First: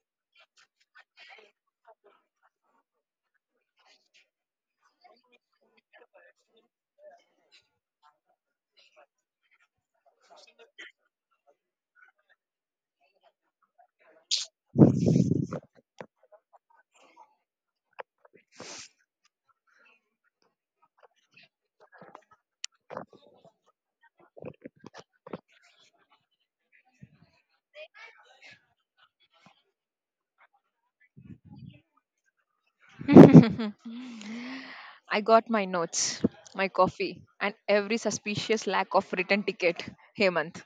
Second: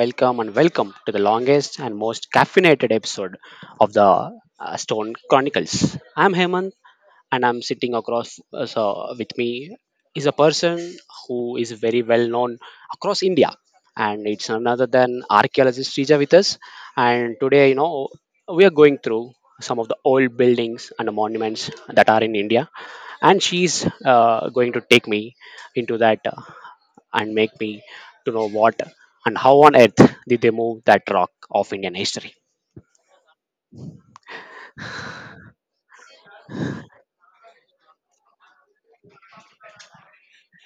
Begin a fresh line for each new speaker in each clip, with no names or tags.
welcome, and welcome to the longest and most caffeinated episode of the Stone Chronicles. I'm Hemant, and I'm sitting across with me is a person who is very well known across India, and it's none other than archaeologist Srija with us. And today, you know, we are going through some of the old buildings and monuments that are in India, and she's going to take me into that. And make me to know what and how on earth did they move that rock of Indian history.
I got my notes, my coffee, and every suspicious lack of return ticket, Hemant.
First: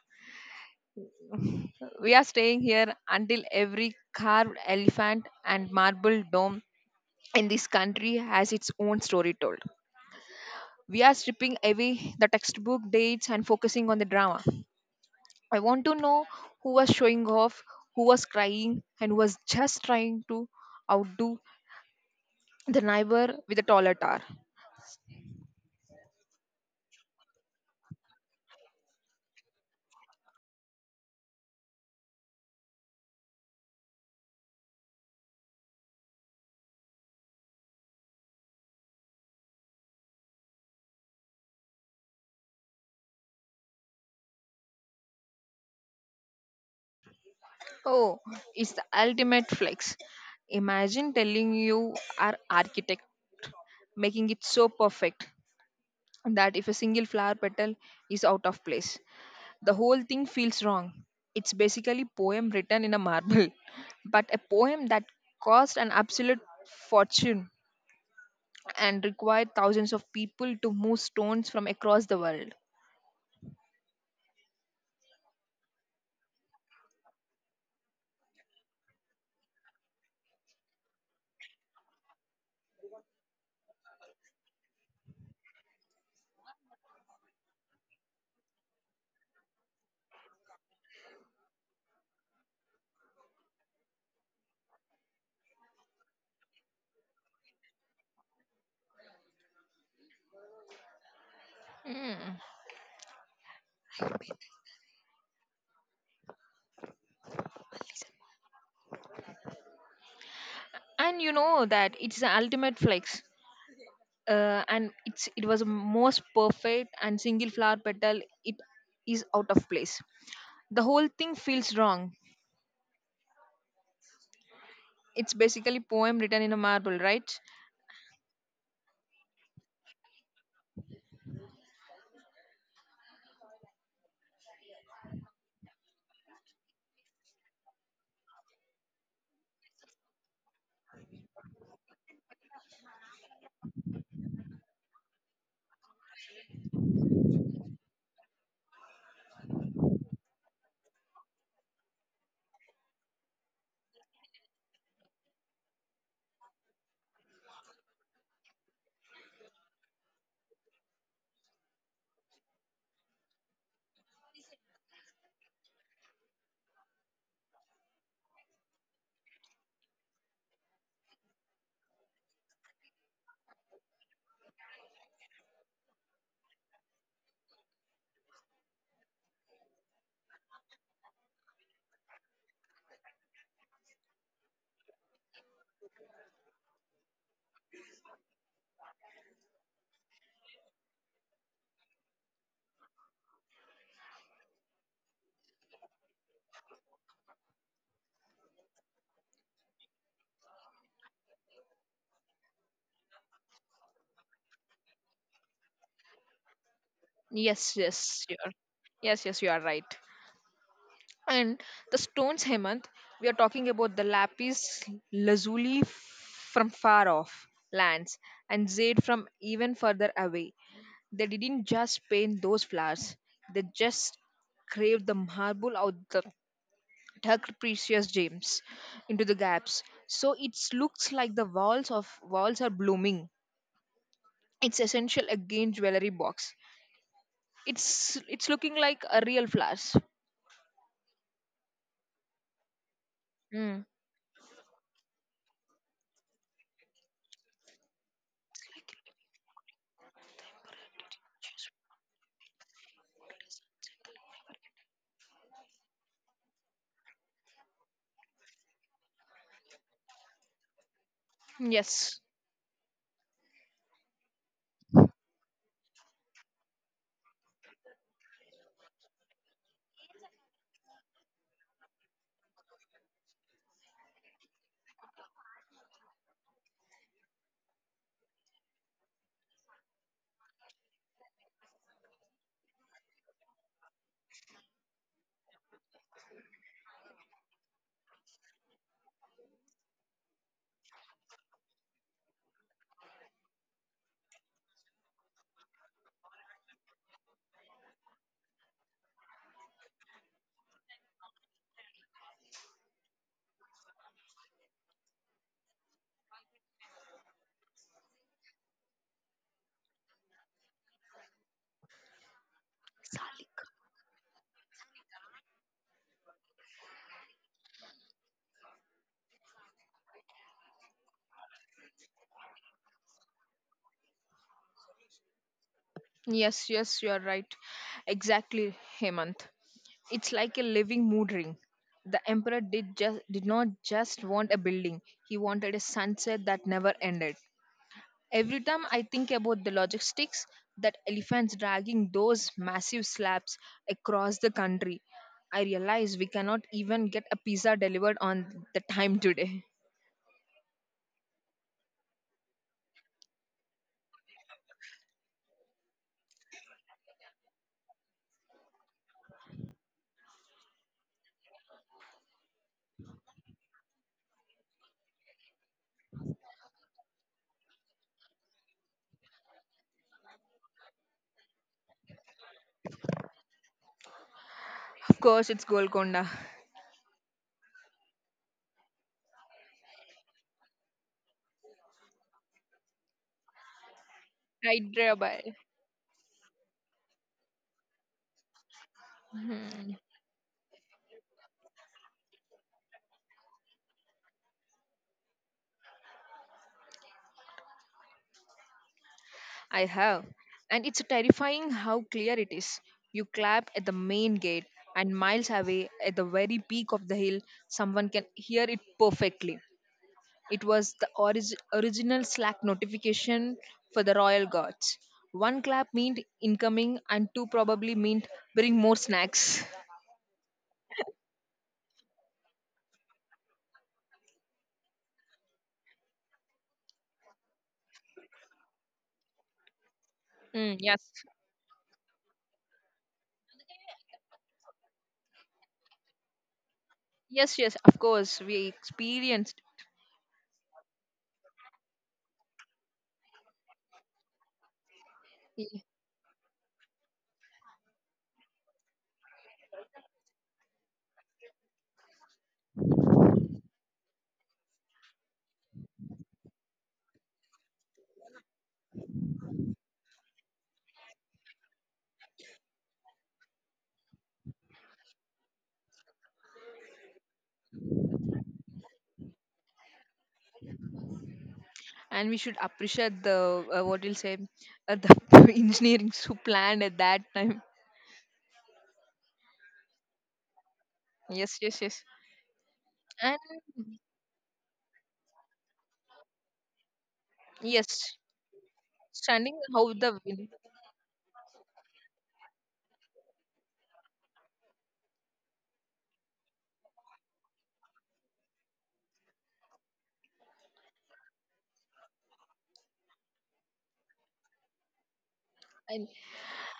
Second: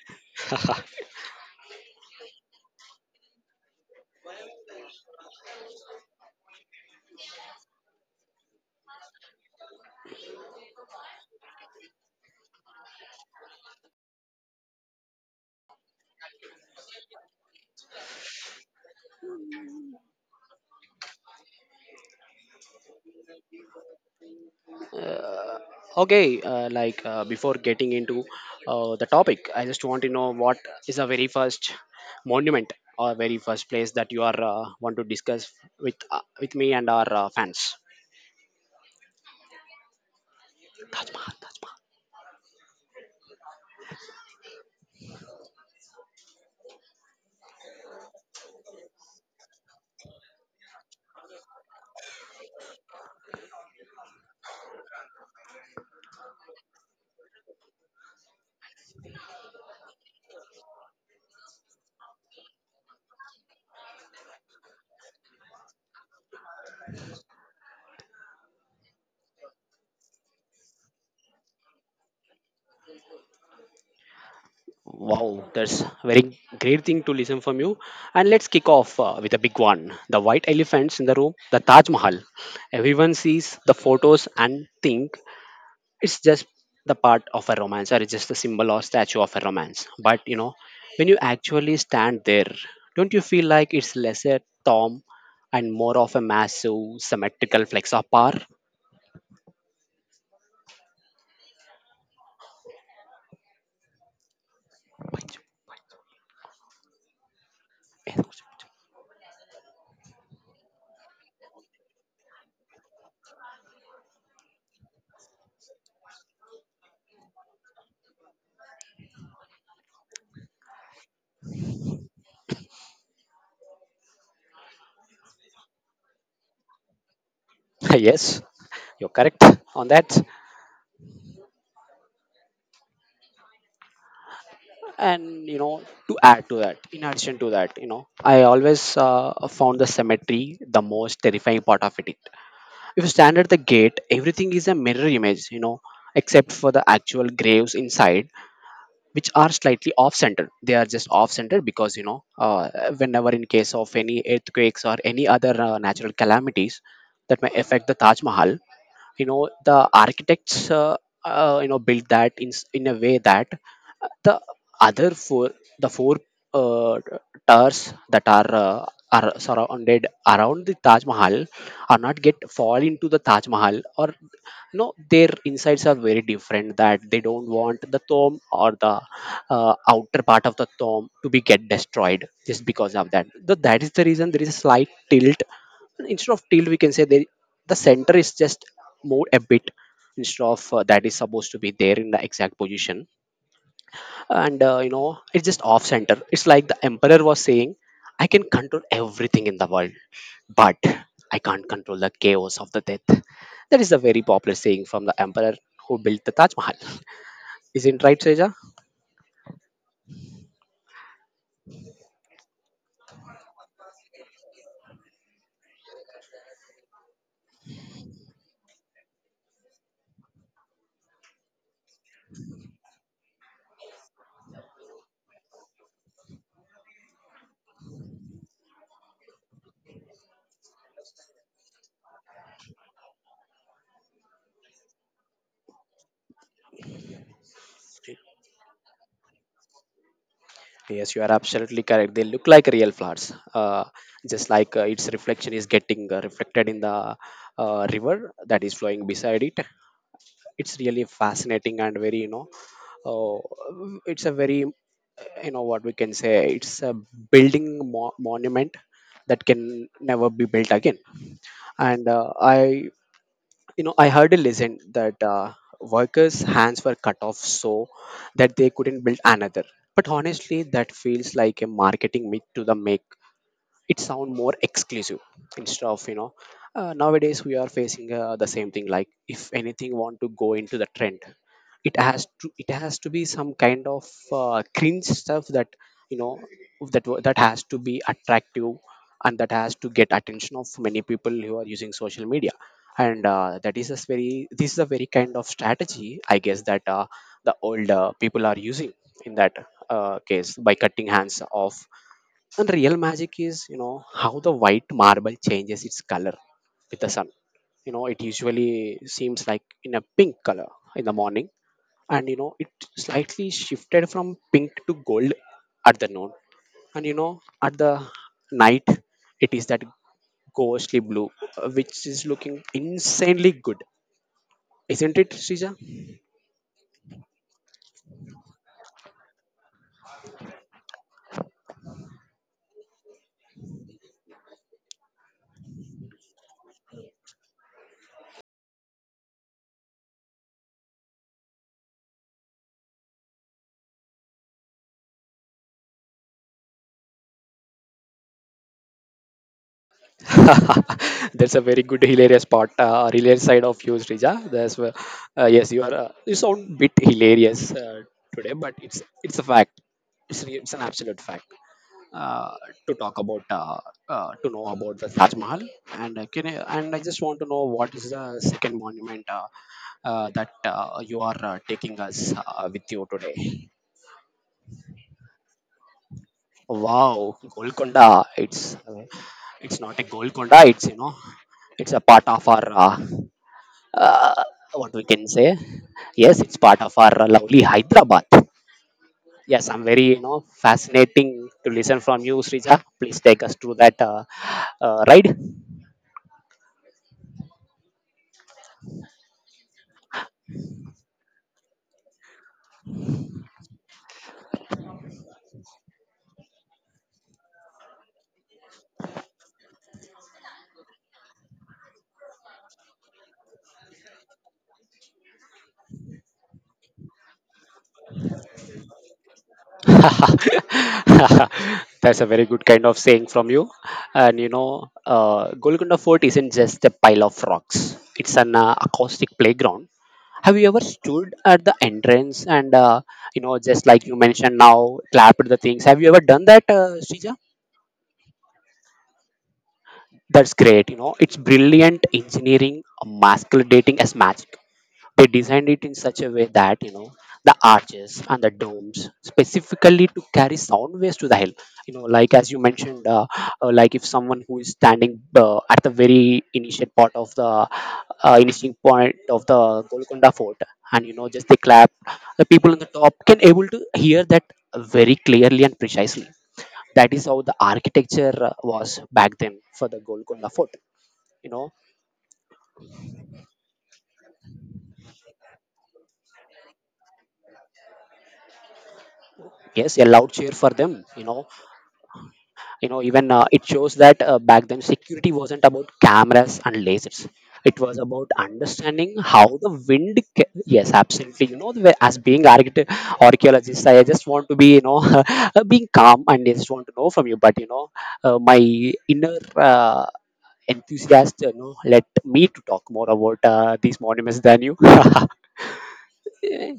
We are staying here until every carved elephant and marble dome in this country has its own story told. We are stripping away the textbook dates and focusing on the drama. I want to know who was showing off, who was crying, and who was just trying to outdo the neighbor with a taller tower.
Okay, like before getting into the topic, I just want to know what is the very first monument or very first place that you are want to discuss with me and our fans. Taj Mahal, Taj Mahal.
Oh, it's the ultimate flex. Imagine telling you are architect, making it so perfect that if a single flower petal is out of place, the whole thing feels wrong. It's basically poem written in a marble, but a poem that cost an absolute fortune and required thousands of people to move stones from across the world.
Wow, that's very great thing to listen from you. And let's kick off with a big one: the white elephants in the room, the Taj Mahal. Everyone sees the photos and think it's just the part of a romance, or it's just the symbol or statue of a romance, but you know when you actually stand there, don't you feel like it's less a tom and more of a massive symmetrical flex of power?
And you know that it's the ultimate flex. And it's it was most perfect and single flower petal it is out of place, the whole thing feels wrong. It's basically poem written in a marble, right?
Yes, you're correct on that. And you know, to add to that, in addition to that, you know, I always found the cemetery the most terrifying part of it. If you stand at the gate, everything is a mirror image, you know, except for the actual graves inside, which are slightly off center. They are just off center because, you know, whenever in case of any earthquakes or any other natural calamities that may affect the Taj Mahal, you know, the architects, you know, built that in a way that the other four the four uh, towers that are surrounded around the Taj Mahal are not get fall into the Taj Mahal, or no, their insides are very different, that they don't want the tomb or the outer part of the tomb to be get destroyed just because of that. That is the reason there is a slight tilt. Instead of tilt, we can say they, the center is just more a bit instead of that is supposed to be there in the exact position. And you know, it's just off center. It's like the emperor was saying, I can control everything in the world, but I can't control the chaos of the death. That is a very popular saying from the emperor who built the Taj Mahal.
Yes, yes,
Isn't right, Seja?
sure. Yes, yes, you are right. And the stones, Hemant, we are talking about the lapis lazuli from far off lands and jade from even further away. They didn't just paint those flowers, they just craved the marble out, the tucked precious gems into the gaps, so it looks like the walls are blooming. It's essential again jewelry box. It's looking like a real flowers.
Yes, you are absolutely correct, they look like real flowers. uh,
Mm.
just like its reflection is getting reflected in the river that is flowing beside it. It's really fascinating and very, you know, uh, it's a very, you know, what we can say, it's a building, monument that can never be built again. And
Yes.
I you know, I heard a legend that workers hands were cut off so that they couldn't build another, but honestly that feels like a marketing myth to the make it sound more exclusive, instead of, you know, nowadays we are facing the same thing, like if anything want to go into the trend, it has to be some kind of cringe stuff that, you know, that has to be attractive, and that has to get attention of many people who are using social media. And that is a very this is a very kind of strategy I guess that the older people are using in that case by cutting hands off. And real magic is, you know, how the white marble changes its color with the sun. You know, it usually seems like in a pink color in the morning, and you know, it slightly
Salik.
shifted from pink to gold at the noon, and you know at the night it is that ghostly blue, which is looking insanely good. Isn't it, Sija?
Yes, yes, you are right. Exactly, Hemant. It's like a living mood ring. The emperor did not just want a building, he wanted a sunset that never ended. Every time I think about the logistics, that elephants dragging those massive slabs across the country, I realize we cannot even get a pizza delivered on the time today.
That's a very good hilarious part, hilarious side of you, Srija. That's where, yes, you are. You sound bit hilarious today, but it's a fact. It's an absolute fact. Uh, to talk about to know about the Taj Mahal, and and I just want to know what is the second monument that you are taking us with you today.
Of course, it's Golconda.
Wow, Golconda. It's not a Golconda. It's, you know, it's a part of our uh,
Right,
what we can
Rabbi.
say. Yes, it's part of our lovely Hyderabad. Yes, I'm very, you know, fascinating to listen from you, Srija. Please take us through that ride.
I have. And it's terrifying how clear it is. You clap at the main gate, and miles away, at the very peak of the hill, someone can hear it perfectly. It was the original Slack notification for the royal guards. One clap meant incoming, and two probably meant bring more snacks.
That's a very good kind of saying from you. And you know, Golconda Fort isn't just a pile of rocks. It's an acoustic playground. Have you
Mm,
ever
yes,
stood at the entrance and you know, just like you mentioned, now clapped the things? Have you ever done that, Srija?
yes, yes. Of course, we experienced,
That's great. You know, it's brilliant engineering masculine dating as magic. They designed
i-
it in such a way that, you know, the arches and the domes specifically to carry sound waves to the hill. You know, like as you mentioned, like if someone who is standing at the very initial part of the initial point of the Golconda fort, and you know, just they clap, the people on the top can able to hear that very clearly and precisely. That is how the architecture was back then for the Golconda fort, you know.
and we should appreciate the what you'll say, the engineers who planned at that time.
Yes, a loud cheer for them, you know.
Yes, yes, yes.
You know, even it shows
And
that back then security wasn't about cameras and lasers. It was
yes,
about understanding how
standing
the
how the wind
yes absolutely, you know, archaeologist, I just want to be, you know, being calm, and I just want to know from you, but you know, my inner uh, enthusiast, you know, let me to talk more about these monuments than you.
and
Eh,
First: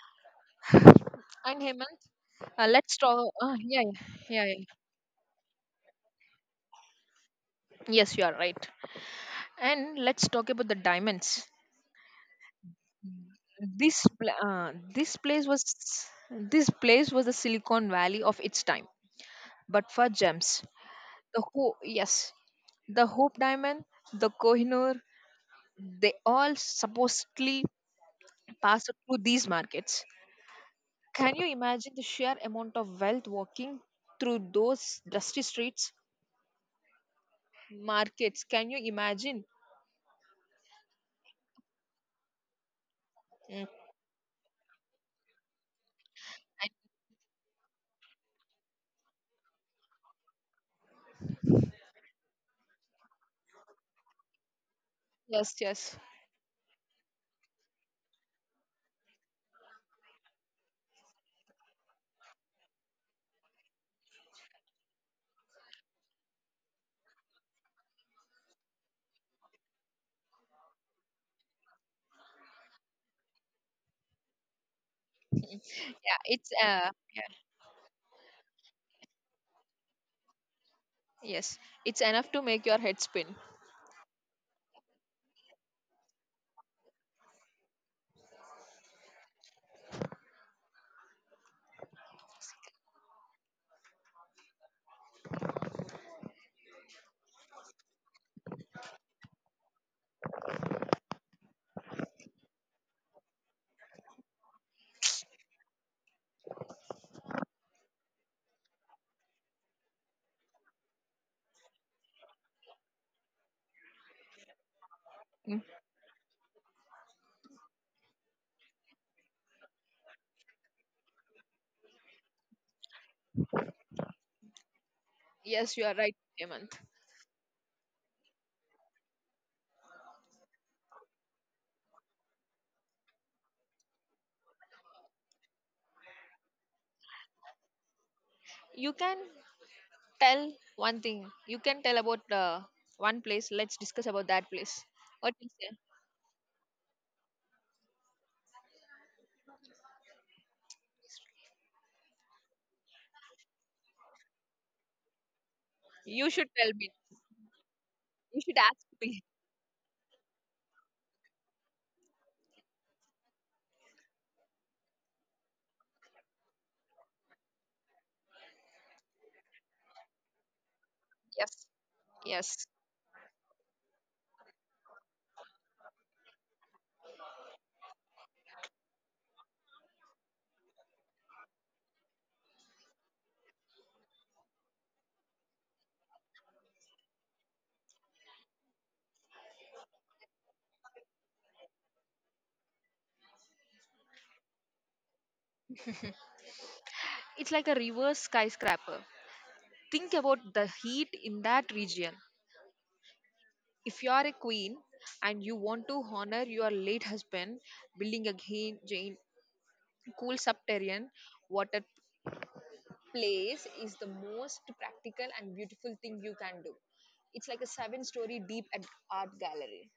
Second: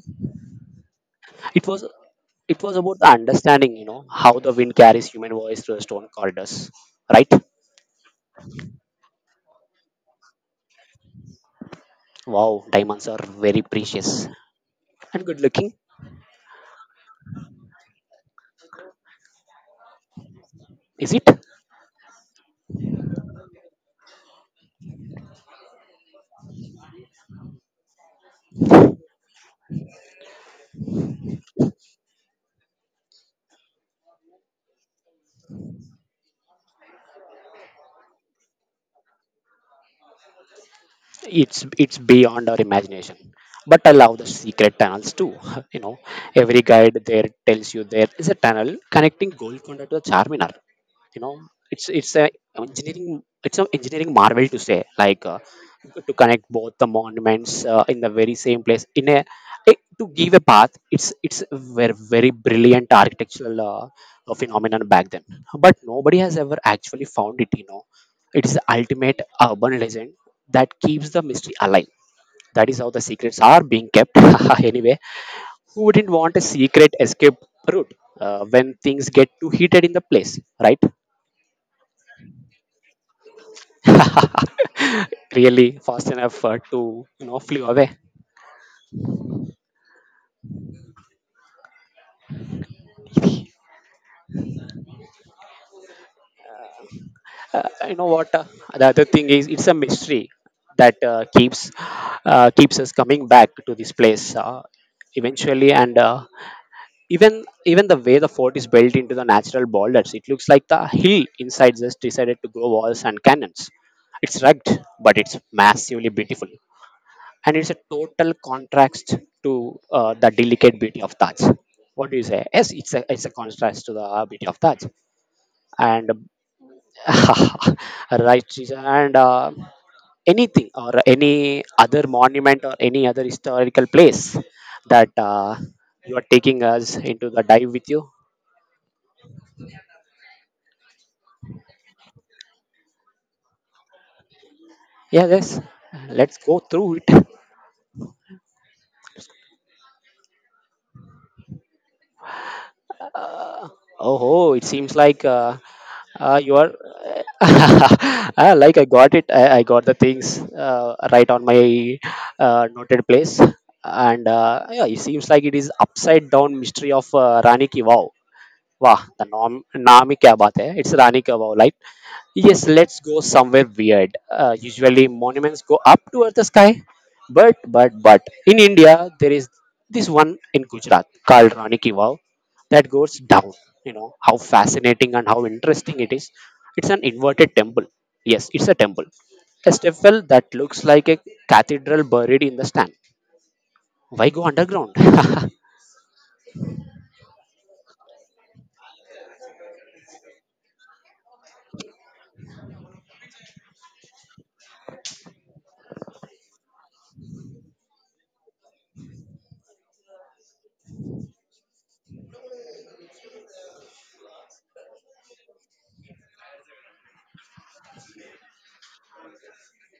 and
it was,
Hemant,
it was
let's
about the
talk.
understanding,
Yeah,
you
yeah,
know, how
yeah,
the
yeah.
wind carries human voice through the stone corridors, right?
Yes, you are right. And let's talk about the diamonds.
Wow, diamonds are very precious
This
and good
place was
looking,
this place was the Silicon Valley of its time, but for gems.
is it?
Yes, the Hope Diamond, the Kohinoor, they all supposedly passed through these markets. Can you imagine the sheer amount of wealth walking through those dusty streets, markets? Can you imagine?
It's beyond our imagination.
Mm,
But I love the secret tunnels too. You know, every
and-
guide there tells you there is a tunnel connecting Golconda to the Charminar. You know, it's a engineering, it's an engineering marvel to say, like,
yes, yes,
to connect both the monuments in the very same place in a it, to give a path, it's a very, very brilliant architectural phenomenon back then, but nobody has ever actually found it. You know, it is the ultimate urban legend that keeps the mystery alive. That is how the secrets are being kept. Anyway, who wouldn't
yeah.
want a
It's
secret
yeah,
escape route when things get too heated in the place, right?
yes. It's enough to make your head spin.
Really fast enough to, you know, flew away. You know what? The other thing is it's a mystery that keeps us coming back to this place, eventually. And even the way the fort is built into the natural boulders, it looks like the hill inside just decided to grow walls and cannons. It's rugged, but it's
Mm.
massively beautiful. And it's a total contrast to the delicate beauty of Taj. What do you say? Yes, it's a, it's a contrast to the beauty of Taj,
Yes, you are
and
right, Hemant.
right, Shisha. And anything or any other monument or any other historical place that you are taking us into the dive with you.
You can tell one thing. You can tell about one place. Let's discuss about that place.
Yeah,
What you
yes,
say?
let's go through it. Oh, it seems like
You should
you are
tell me. You should
Like I
ask
got
me.
it. I got the things right on my noted place, and yeah, it seems like it is upside down mystery of Rani Ki Vav. Wow, Nami kya baat hai? It's Rani Kabau,
Yes.
right? Yes,
Yes.
let's go somewhere weird. Usually monuments go up towards the sky, but in India there is this one in Gujarat called Rani Ki Vav that goes down. You know how fascinating and how interesting it is. It's an inverted temple. Yes, it's a temple, a steeple that looks like a cathedral buried in the sand. Why go underground?
It's like a reverse skyscraper. Think about the heat in that region. If you are a queen and you want to honor your late husband, building a giant, cool subterranean water place is the most practical and beautiful thing you can do. It's like a seven-story deep art gallery.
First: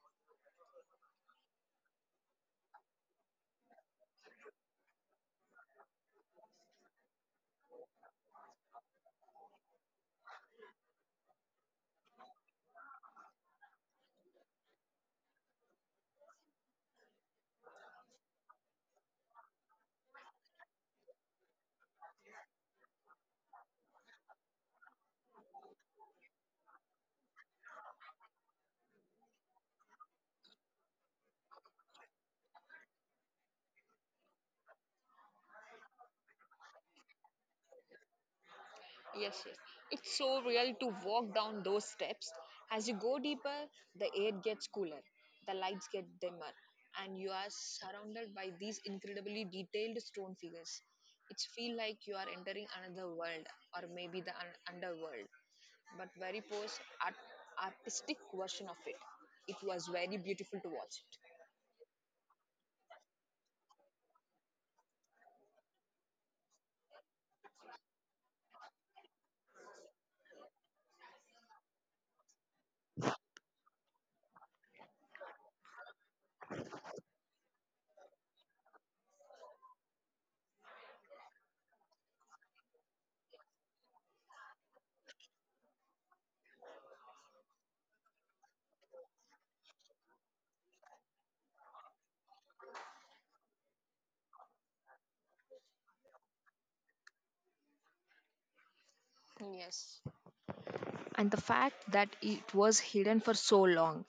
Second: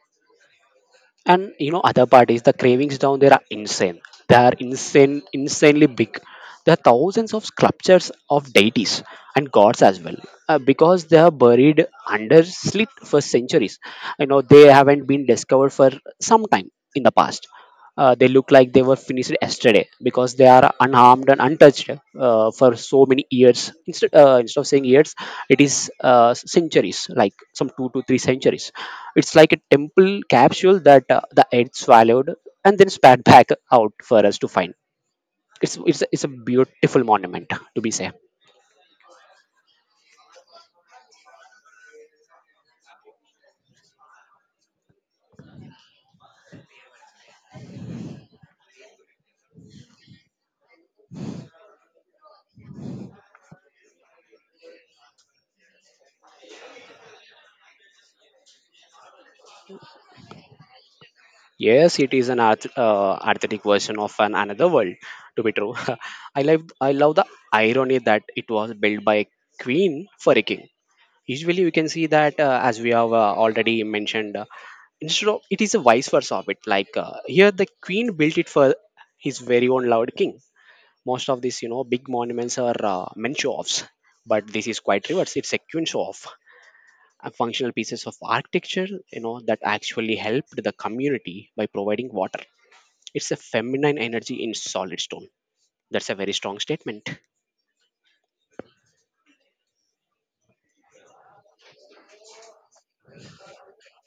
And other parties, the cravings down there are insane. They are insane, insanely big. There are thousands of sculptures of deities and gods as well, because they are buried under slit for centuries. They haven't been discovered for some time in the past. They look like they were finished yesterday because they are unharmed and untouched for so many years. Instead, instead of saying years, it is centuries, like some two to three centuries. It's like a temple capsule that the earth swallowed and then spat back out for us to find. It's a beautiful monument to be safe.
Yes, yes. It's so real to walk down those steps. As you go deeper, the air gets cooler, the lights get dimmer, and you are surrounded by these incredibly detailed stone figures. It's feel like you are entering another world, or maybe the underworld, but very artistic version of it. It was very beautiful to watch.
Yes, it is an art, artistic version of an another world. To be true, I love the irony that it was built by a queen for a king. Usually we can see that, as we have already mentioned, instead of it is a vice versa of it, like here the queen built it for his very own loved king. Most of these, big monuments are men show offs, but this is quite reverse, it's a queen show off. Uh, functional pieces of architecture, that actually helped the community by providing water. It's a feminine energy in solid stone. That's a very strong statement.
Yes. And the fact that it was hidden for so long,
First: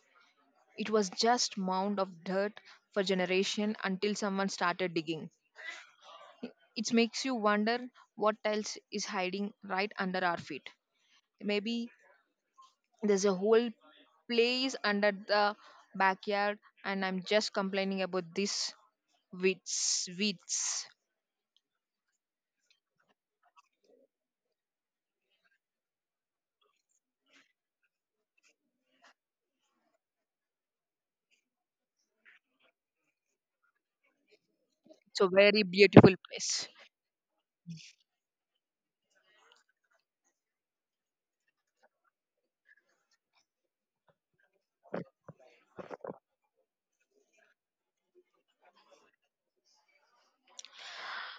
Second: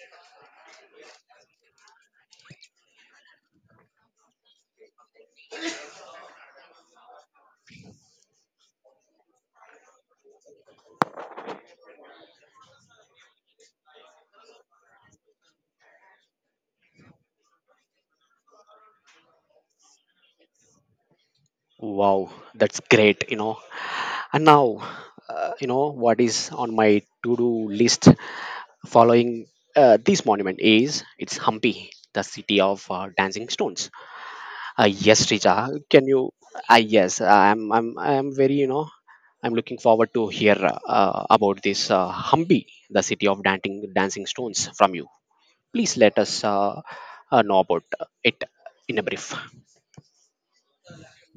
it was just mound of dirt for generation until someone started digging. It makes you wonder what else is hiding right under our feet. Maybe there's a whole place under the backyard, and I'm just complaining about this weeds.
Wow, that's great, you know. And now, what is on my to do list following this monument is it's Hampi, the city of dancing stones.
It's
Yes,
a
Rija,
very
can
beautiful
you?
place.
Yes, I'm very, I'm looking forward to hear about this Hampi, the city of dancing stones from you. Please let us know about it in a brief.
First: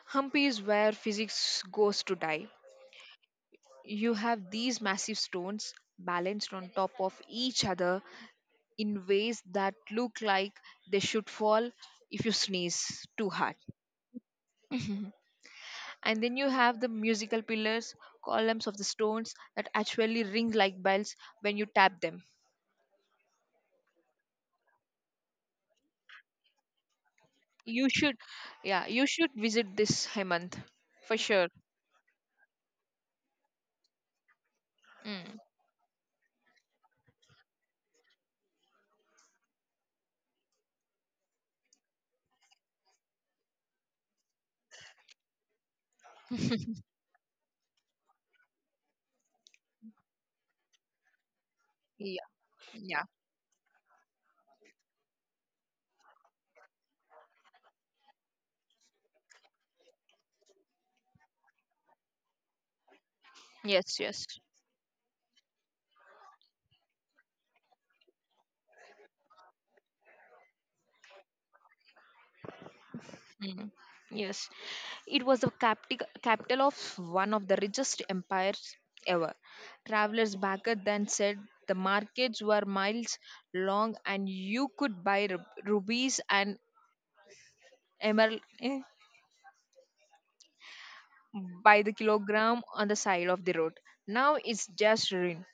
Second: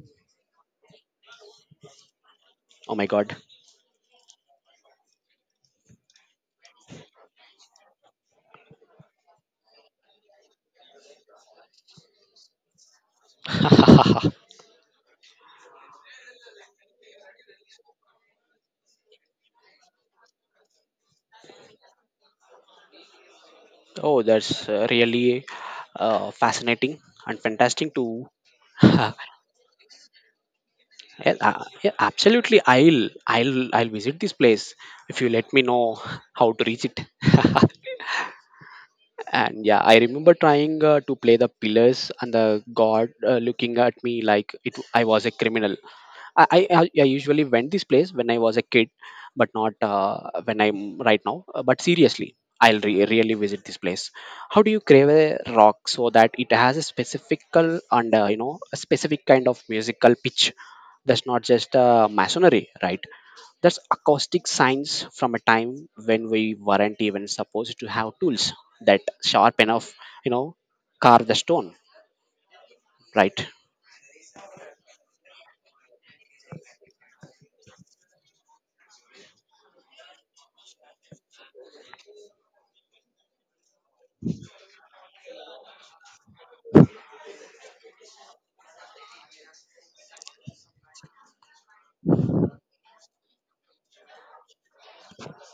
Humpy is where physics goes to die.
Oh my God.
You have these massive stones balanced on top of each other in ways that look like they should fall if you sneeze too hard. And then you have the musical pillars, columns of the stones that actually ring like bells when you tap them.
Oh, that's really fascinating and
You
fantastic
should,
too.
yeah, you
Yeah,
should visit this Hemant for sure.
yeah, absolutely. I'll visit this place if you
Mm.
let me know how to reach it. And yeah, I remember trying to play the pillars and the god looking at me like it I was a criminal. I usually went this place when I was a kid, but not when I'm right now. But
Yeah,
seriously, I'll
yeah,
really visit this place. How do you crave a rock so that it has a specifical and, a specific kind of musical pitch? That's not just masonry, right? That's
yes, yes.
acoustic science from a time when we weren't even supposed to have tools that sharp enough, you know, carve the stone, right?
Mm, yes, it was the capital of one of the richest empires ever. Travelers back then said the markets were miles long and you could buy rubies and emerald eh, by the kilogram on the side of the road. Now it's just ruin,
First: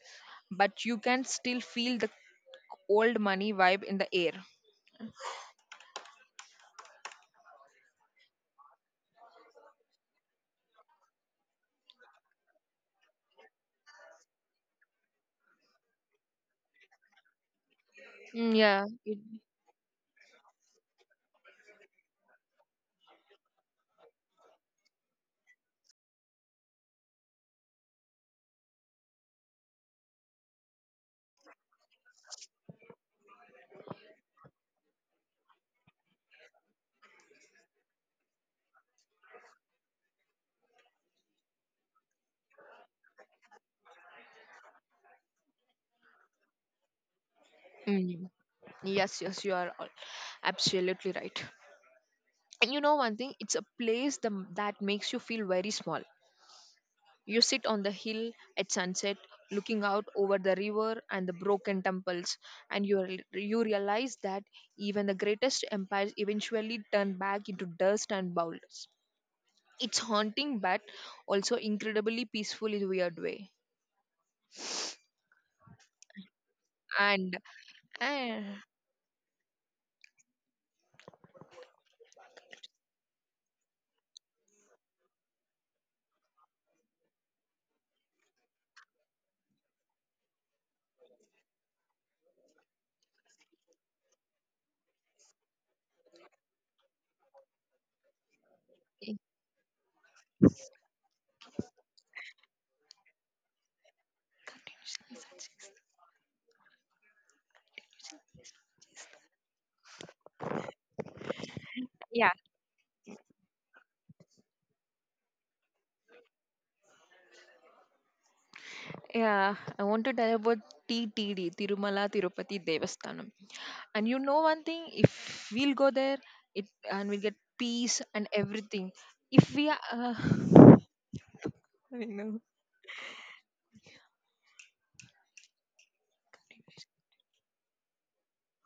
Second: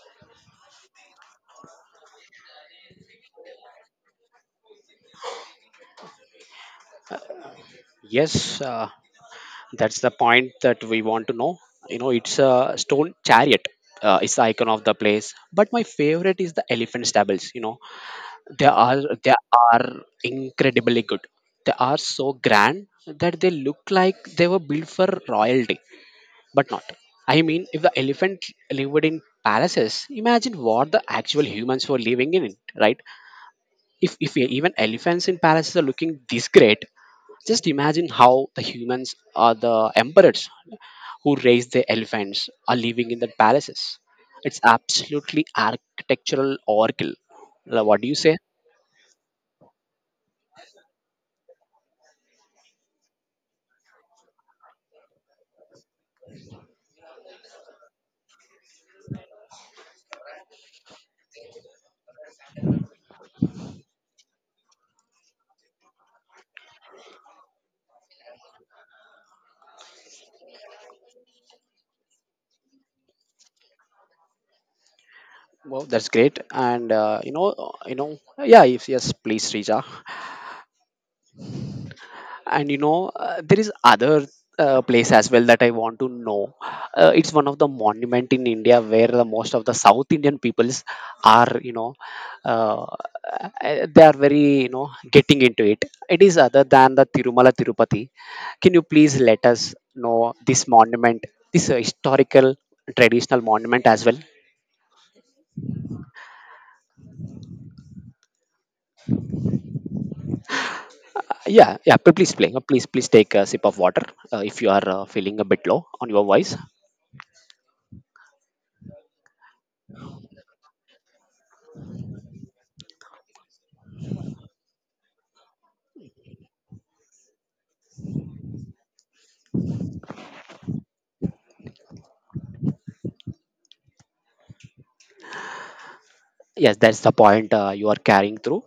but you can still feel the old money vibe in the air.
Yes, that's the point that we want to know. You know, it's a stone chariot. It's the icon of the place. But my favorite is the elephant stables. You know,
Mm,
they
yeah.
are
It-
they are incredibly good. They are so grand that they look like they were built for royalty. But not. I mean, if the elephant lived in palaces, imagine what the actual humans were living in, it, right? If even elephants in palaces are looking this great, just imagine how the humans or the emperors who raise the elephants are living in the palaces. It's absolutely architectural oracle. What do you
mm.
say?
Yes, yes, you are absolutely right. And you know one thing, it's a place the, that makes you feel very small. You sit on the hill at sunset, looking out over the river and the broken temples, and you you realize that even the greatest empires eventually turn back into dust and boulders. It's haunting, but also incredibly peaceful in a weird way.
Well, that's great, and
And and-
yeah. If yes, please, Rija. And there is other place as well that I want to know. Uh, it's one of the monument in India where the most of the south Indian peoples are, uh, they are very, getting into it. It is other than the Tirumala Tirupati. Can you please let us know this monument, this historical traditional monument as well? Yeah, yeah. But
yeah,
please play. Please, please take a sip of water if you are feeling a bit low on your voice.
yeah. I want to tell about TTD, Tirumala Tirupati Devasthanam. And you know one thing, if we'll go there, it, and we'll get peace and everything. If we are, I know
Yes, that's the point you are carrying through.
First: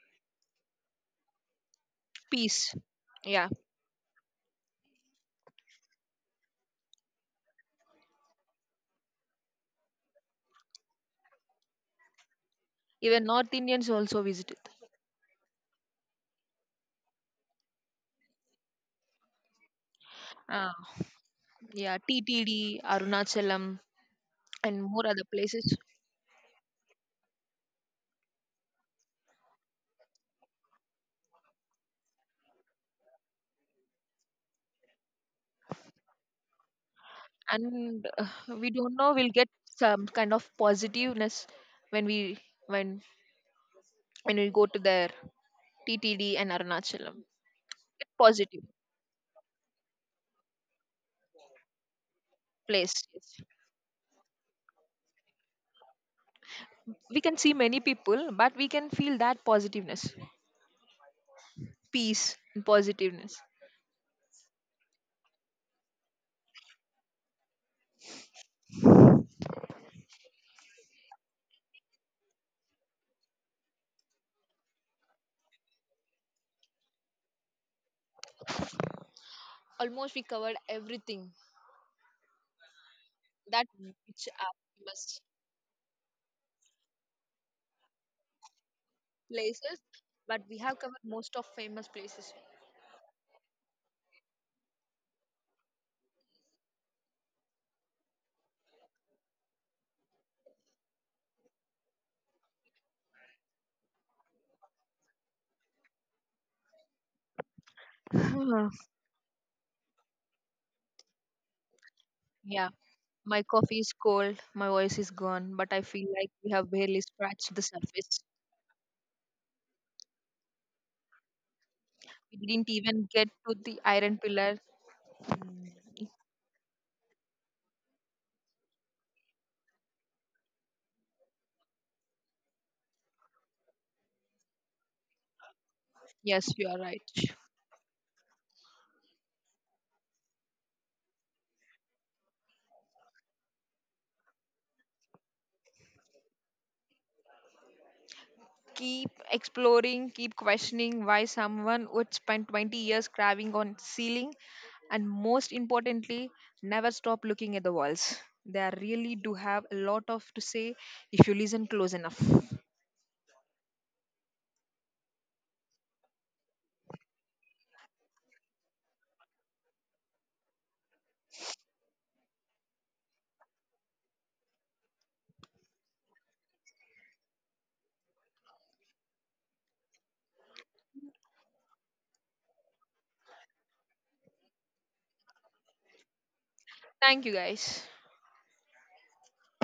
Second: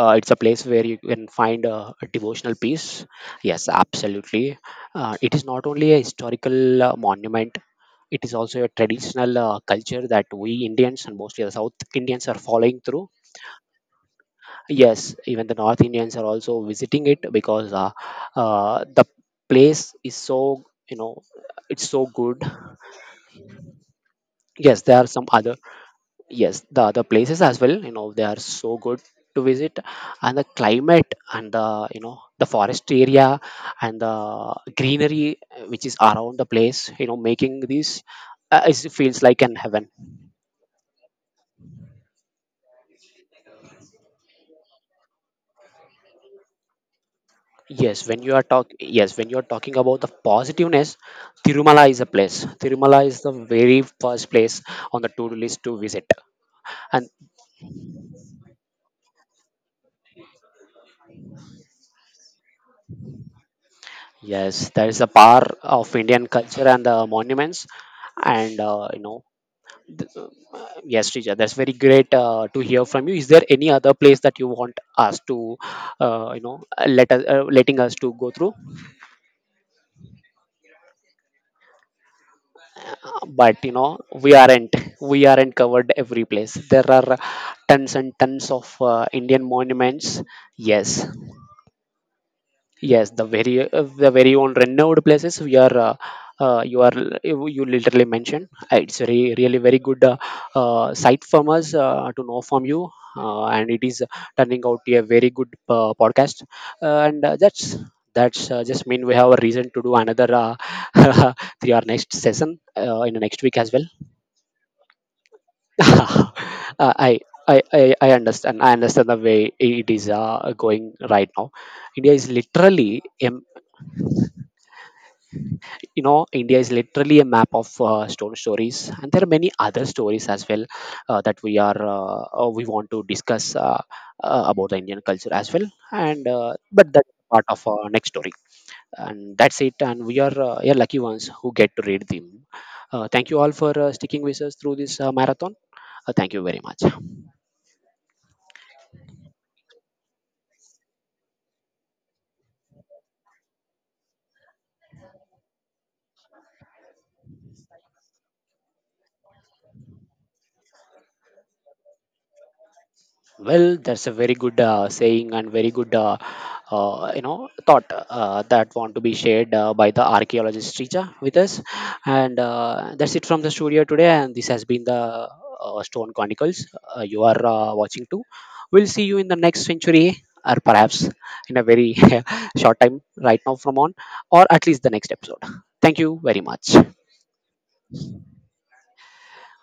Uh, it's a place where you can find a devotional
peace,
peace.
yeah.
Yes, absolutely. Uh, it is not only a historical monument, it is also a traditional culture that we Indians and mostly the south Indians are following through.
Even North Indians also visit it.
Yes, even the north Indians are also visiting it because, the place is so,
Ah,
you know it's
yeah,
so good.
TTD, Arunachalam, and
Yes, there
more
are
other
some other.
places.
Yes, the other places as well, they are so good to visit, and the climate and the, the forest area and the greenery which is around the place, making this
And we
it
don't know.
feels
We'll
like
get
an heaven.
some kind of positiveness when we when when we go to there, TTD and Arunachalam. Get positive
Yes, when you are talking about the positiveness, Tirumala is a place.
place.
Tirumala is the
Yes.
very first place on the to-do list to visit. And
We can see many people, but we can feel that positiveness. Peace, and positiveness.
yes, there is a power of Indian culture and the monuments and, Yes, Rija, that's very great to hear from you. Is there any other place that you want us to, let us letting us to go through?
Almost we covered everything
But
that
you know,
which
we
are
aren't
famous
we aren't covered every place. There are tons and tons of Indian
places,
monuments.
but we have covered
Yes,
most of famous places.
Yes, the very own renowned places we are you are, you literally mentioned. It's really very good site from us to know from you, and it is turning out to be a very good podcast. And that's
Ah.
just mean we have a reason to do another three or next session
Yeah,
in the
my
next week as
coffee
well.
is cold, my voice is gone, but I feel like we have
uh,
barely
I.
scratched the
I
surface.
understand. I understand the way it is going right now. India is
We didn't
literally,
even get to the iron pillar.
India is literally a map of stone stories, and there are many other stories as well that we are we want to discuss about the Indian culture as well. And
Yes, you are
But
right.
that's part of our next story. And that's it, and we are lucky ones who get to read them. Thank you all for sticking with us through this marathon. Thank you very much.
Keep exploring, keep questioning why someone would spend 20 years carving on ceiling, and most importantly, never stop looking at the walls. They are really do have a lot of to say if you listen close enough.
Well, that's a very good saying and very good, thought that want to be shared by the archaeologist Richa with us. And that's it from the studio today. And this has been the Stone Chronicles. You are watching too. We'll see you in the next century, or perhaps in a very short time right now from on, or at least the next episode. Thank you very much.
Thank you guys.